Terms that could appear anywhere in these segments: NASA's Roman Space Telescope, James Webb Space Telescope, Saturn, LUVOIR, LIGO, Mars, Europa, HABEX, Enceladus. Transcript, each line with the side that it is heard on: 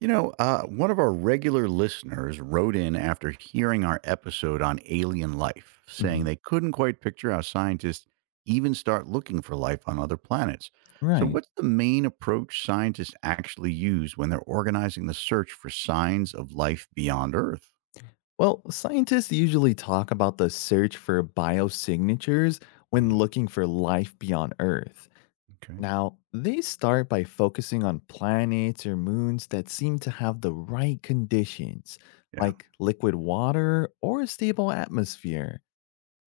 right: One of our regular listeners wrote in after hearing our episode on alien life, saying
left: Mhm.
right: they couldn't quite picture how scientists even start looking for life on other planets. So,
left: Right.
right: what's the main approach scientists actually use when they're organizing the search for signs of life beyond Earth?
left: Well, scientists usually talk about the search for biosignatures when
right: Mm,
left: looking for life beyond Earth.
right: okay.
left: Now, they start by focusing on planets or moons that seem to have the right conditions,
right: Yeah.
left: like liquid water or a stable atmosphere.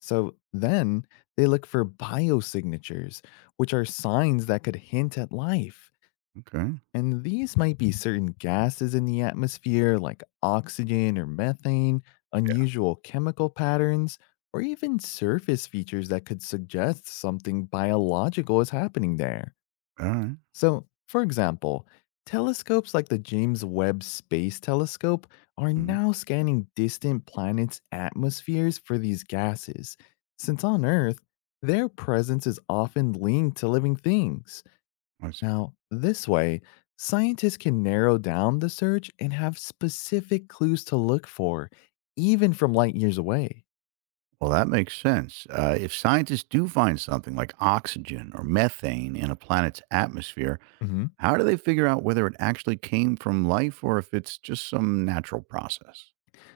left: So then they look for biosignatures, which are signs that could hint at life.
right: Okay.
left: And these might be certain gases in the atmosphere, like oxygen or methane,
right: Yeah.
left: unusual chemical patterns, or even surface features that could suggest something biological is happening there.
right: All right.
left: So, for example, telescopes like the James Webb Space Telescope are
right: Mhm.
left: now scanning distant planets' atmospheres for these gases, since on Earth, their presence is often linked to living things.
right: I see.
left: Now, this way, scientists can narrow down the search and have specific clues to look for, even from light years away.
right: Well, that makes sense. If scientists do find something like oxygen or methane in a planet's atmosphere,
left: Hmm.
right: how do they figure out whether it actually came from life or if it's just some natural process?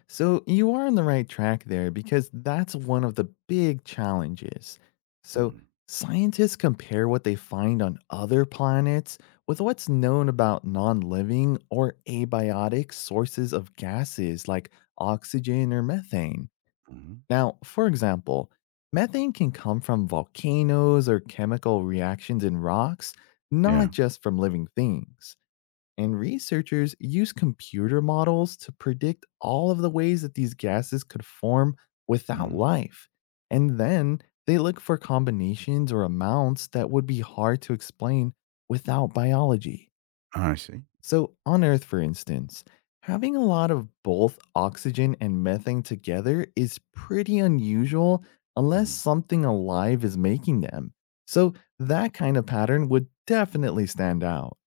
left: So you are on the right track there because that's one of the big challenges. So
right: Mhm.
left: scientists compare what they find on other planets with what's known about non living or abiotic sources of gases like oxygen or methane.
right: Mhm.
left: Now, for example, methane can come from volcanoes or chemical reactions in rocks,
right: Yeah.
left: not just from living things. And researchers use computer models to predict all of the ways that these gases could form without
right: Mhm.
left: life. And then they look for combinations or amounts that would be hard to explain without biology.
right: I see.
left: So, on Earth, for instance, having a lot of both oxygen and methane together is pretty unusual unless
right: Mhm.
left: something alive is making them. So, that kind of pattern would definitely stand out.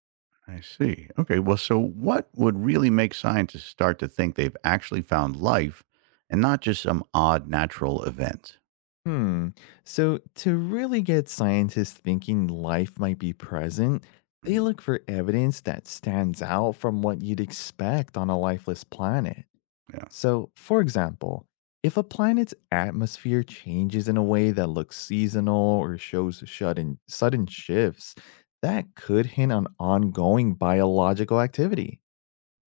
right: I see. Okay. Well, so what would really make scientists start to think they've actually found life and not just some odd natural event?
left: Hmm. So, to really get scientists thinking life might be present, they
right: Mhm.
left: look for evidence that stands out from what you'd expect on a lifeless planet.
right: Yeah.
left: So, for example, if a planet's atmosphere changes in a way that looks seasonal or shows sudden shifts, that could hint on ongoing biological activity.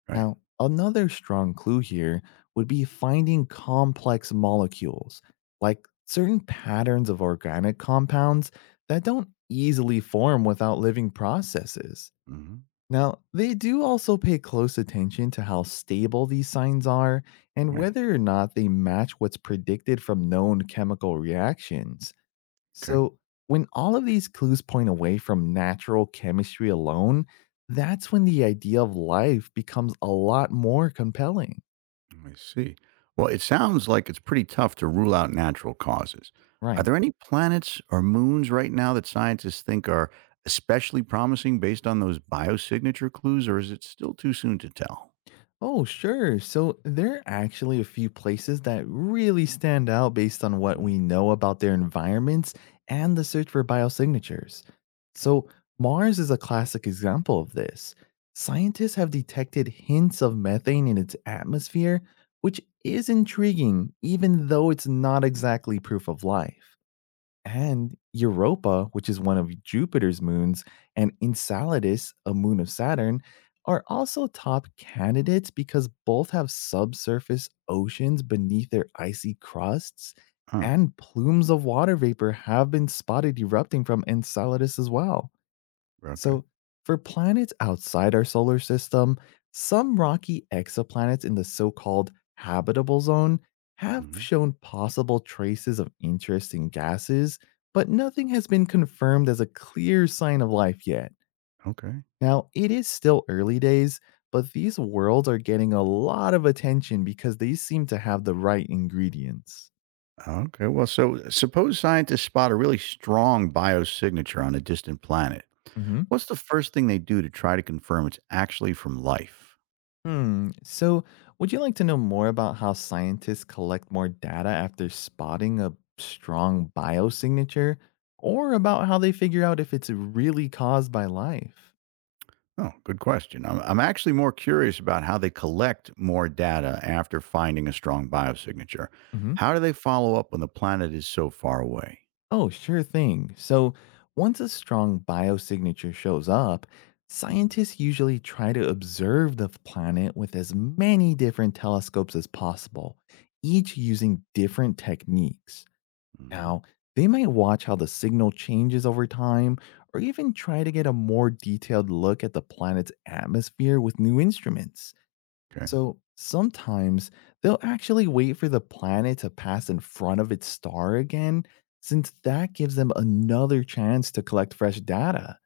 right: Right.
left: Now, another strong clue here would be finding complex molecules, like certain patterns of organic compounds that don't easily form without living processes.
right: Hmm.
left: Now, they do also pay close attention to how stable these signs are and
right: Right.
left: whether or not they match what's predicted from known chemical reactions.
right: Okay.
left: So, when all of these clues point away from natural chemistry alone, that's when the idea of life becomes a lot more compelling.
right: I see. Well, it sounds like it's pretty tough to rule out natural causes. Are
left: Right.
right: there any planets or moons right now that scientists think are especially promising based on those biosignature clues, or is it still too soon to tell?
left: Oh, sure. So there are actually a few places that really stand out based on what
right: Mm.
left: we know about their environments and the search for biosignatures. So Mars is a classic example of this. Scientists have detected hints of methane in its atmosphere, which is intriguing, even though it's not exactly proof of life. And Europa, which is one of Jupiter's moons, and Enceladus, a moon of Saturn, are also top candidates because both have subsurface oceans beneath their icy crusts,
right: Huh.
left: and plumes of water vapor have been spotted erupting from Enceladus as well.
right: Okay.
left: So, for planets outside our solar system, some rocky exoplanets in the so called habitable zone have
right: Hmm.
left: shown possible traces of interesting gases, but nothing has been confirmed as a clear sign of life yet.
right: Okay.
left: Now, it is still early days, but these worlds are getting a lot of attention because they seem to have the right ingredients.
right: Okay. Well, suppose scientists spot a really strong biosignature on a distant planet.
left: Mhm.
right: What's the first thing they do to try to confirm it's actually from life?
left: Hmm. So, would you like to know more about how scientists collect more data after spotting a strong biosignature, or about how they figure out if it's really caused by life?
right: Oh, good question. I'm actually more curious about how they collect more data after finding a strong biosignature.
left: Hmm.
right: How do they follow up when the planet is so far away?
left: Oh, sure thing. So, once a strong biosignature shows up, scientists usually try to observe the planet with as many different telescopes as possible, each using different techniques.
right: Mm-hmm.
left: Now, they might watch how the signal changes over time or even try to get a more detailed look at the planet's atmosphere with new instruments.
right: Okay.
left: So, sometimes they'll actually wait for the planet to pass in front of its star again, since that gives them another chance to collect fresh data.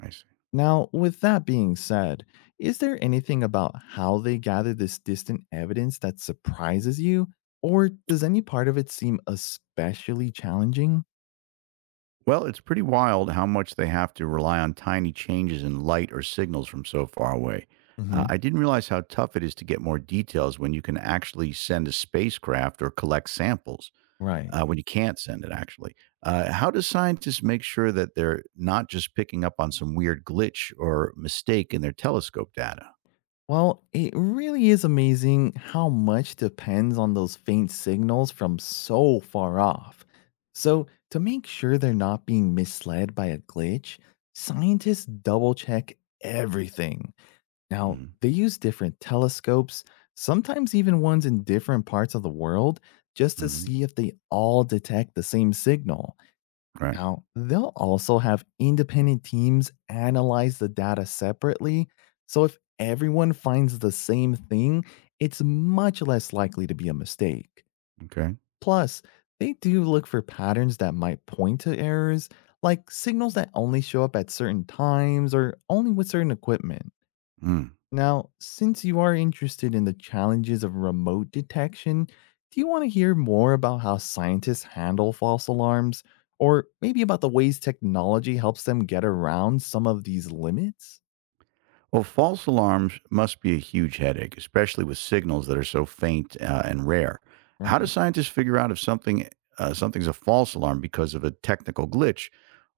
right: I see.
left: Now, with that being said, is there anything about how they gather this distant evidence that surprises you? Or does any part of it seem especially challenging?
right: Well, it's pretty wild how much they have to rely on tiny changes in light or signals from so far away. Uh,
left: Mhm.
right: I didn't realize how tough it is to get more details when you can actually send a spacecraft or collect samples.
left: Right.
right: When you can't send it actually, how do scientists make sure that they're not just picking up on some weird glitch or mistake in their telescope data?
left: Well, it really is amazing how much depends on those faint signals from so far off. So, to make sure they're not being misled by a glitch, scientists double check everything. Now,
right: Mm.
left: they use different telescopes, sometimes even ones in different parts of the world, just to
right: Mhm.
left: see if they all detect the same signal.
right: Right.
left: Now, they'll also have independent teams analyze the data separately. So if everyone finds the same thing, it's much less likely to be a mistake.
right: Okay.
left: Plus, they do look for patterns that might point to errors, like signals that only show up at certain times or only with certain equipment.
right: Mm.
left: Now, since you are interested in the challenges of remote detection, do you want to hear more about how scientists handle false alarms? Or maybe about the ways technology helps them get around some of these limits?
right: Well, false alarms must be a huge headache, especially with signals that are so faint and rare. How do
left: Right.
right: scientists figure out if something's a false alarm because of a technical glitch,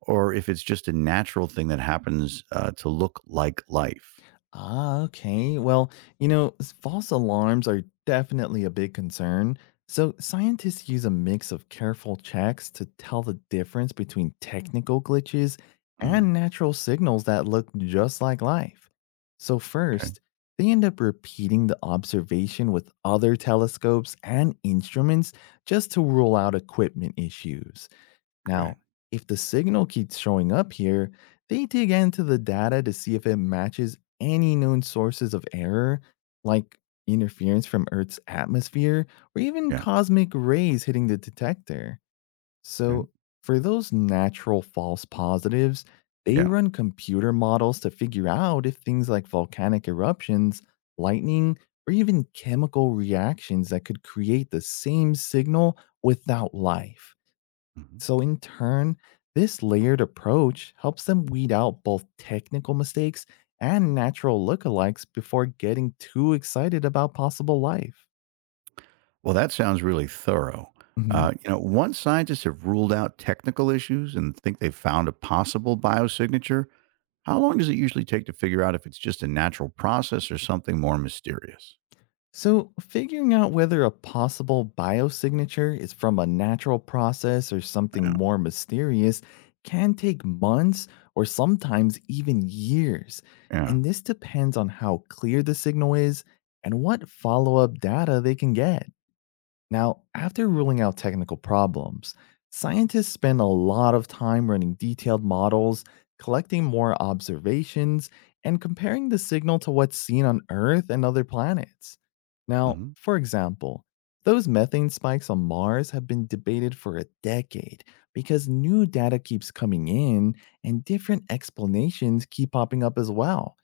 right: or if it's just a natural thing that happens to look like life?
left: Ah, okay. Well, false alarms are definitely a big concern. So, scientists use a mix of careful checks to tell the difference between technical glitches
right: Mm.
left: and natural signals that look just like life. So,
right: Okay.
left: first, they end up repeating the observation with other telescopes and instruments just to rule out equipment issues.
right: Right.
left: Now, if the signal keeps showing up here, they dig into the data to see if it matches any known sources of error, like interference from Earth's atmosphere or even
right: Yeah.
left: cosmic rays hitting the detector.
right: Okay.
left: So, for those natural false positives, they
right: Yeah.
left: run computer models to figure out if things like volcanic eruptions, lightning, or even chemical reactions that could create the same signal without life.
right: Mhm.
left: So, in turn, this layered approach helps them weed out both technical mistakes and natural lookalikes before getting too excited about possible life.
right: Well, that sounds really thorough.
left: Hmm.
right: Once scientists have ruled out technical issues and think they've found a possible biosignature, how long does it usually take to figure out if it's just a natural process or something more mysterious?
left: So, figuring out whether a possible biosignature is from a natural process or something
right: Yeah.
left: more mysterious can take months or sometimes even years.
right: Yeah.
left: And this depends on how clear the signal is and what follow up data they can get. Now, after ruling out technical problems, scientists spend a lot of time running detailed models, collecting more observations, and comparing the signal to what's seen on Earth and other planets. Now,
right: Hmm.
left: for example, those methane spikes on Mars have been debated for a decade because new data keeps coming in and different explanations keep popping up as well.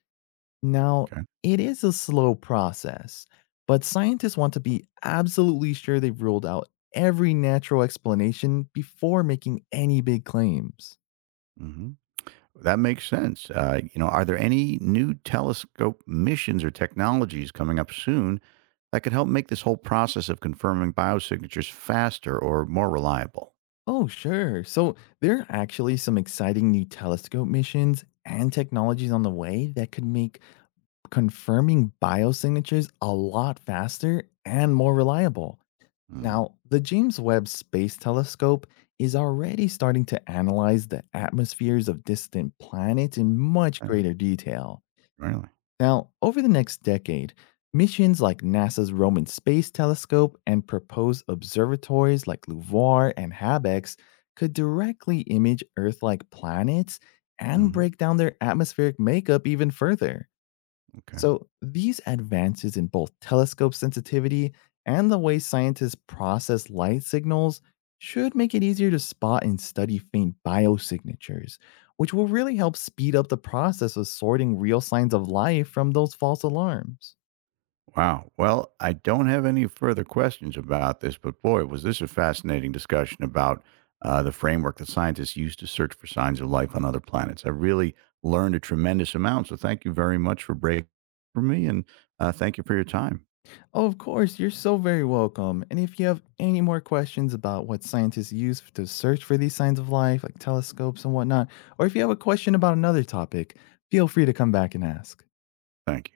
left: Now,
right: Okay.
left: it is a slow process, but scientists want to be absolutely sure they've ruled out every natural explanation before making any big claims.
right: Hmm. That makes sense. Are there any new telescope missions or technologies coming up soon that could help make this whole process of confirming biosignatures faster or more reliable?
left: Oh, sure. So, there are actually some exciting new telescope missions and technologies on the way that could make confirming biosignatures a lot faster and more reliable.
right: Mm.
left: Now, the James Webb Space Telescope is already starting to analyze the atmospheres of distant planets in much
right: Yeah.
left: greater detail.
right: Really.
left: Now, over the next decade, missions like NASA's Roman Space Telescope and proposed observatories like LUVOIR and HABEX could directly image Earth like planets and
right: Hmm.
left: break down their atmospheric makeup even further.
right: Okay.
left: So, these advances in both telescope sensitivity and the way scientists process light signals should make it easier to spot and study faint biosignatures, which will really help speed up the process of sorting real signs of life from those false alarms.
right: Wow. Well, I don't have any further questions about this, but boy, was this a fascinating discussion about the framework that scientists use to search for signs of life on other planets. I really learned a tremendous amount. So thank you very much for breaking for me, and thank you for your time.
left: Oh, of course, you're so very welcome. And if you have any more questions about what scientists use to search for these signs of life, like telescopes and whatnot, or if you have a question about another topic, feel free to come back and ask.
right: Thank you.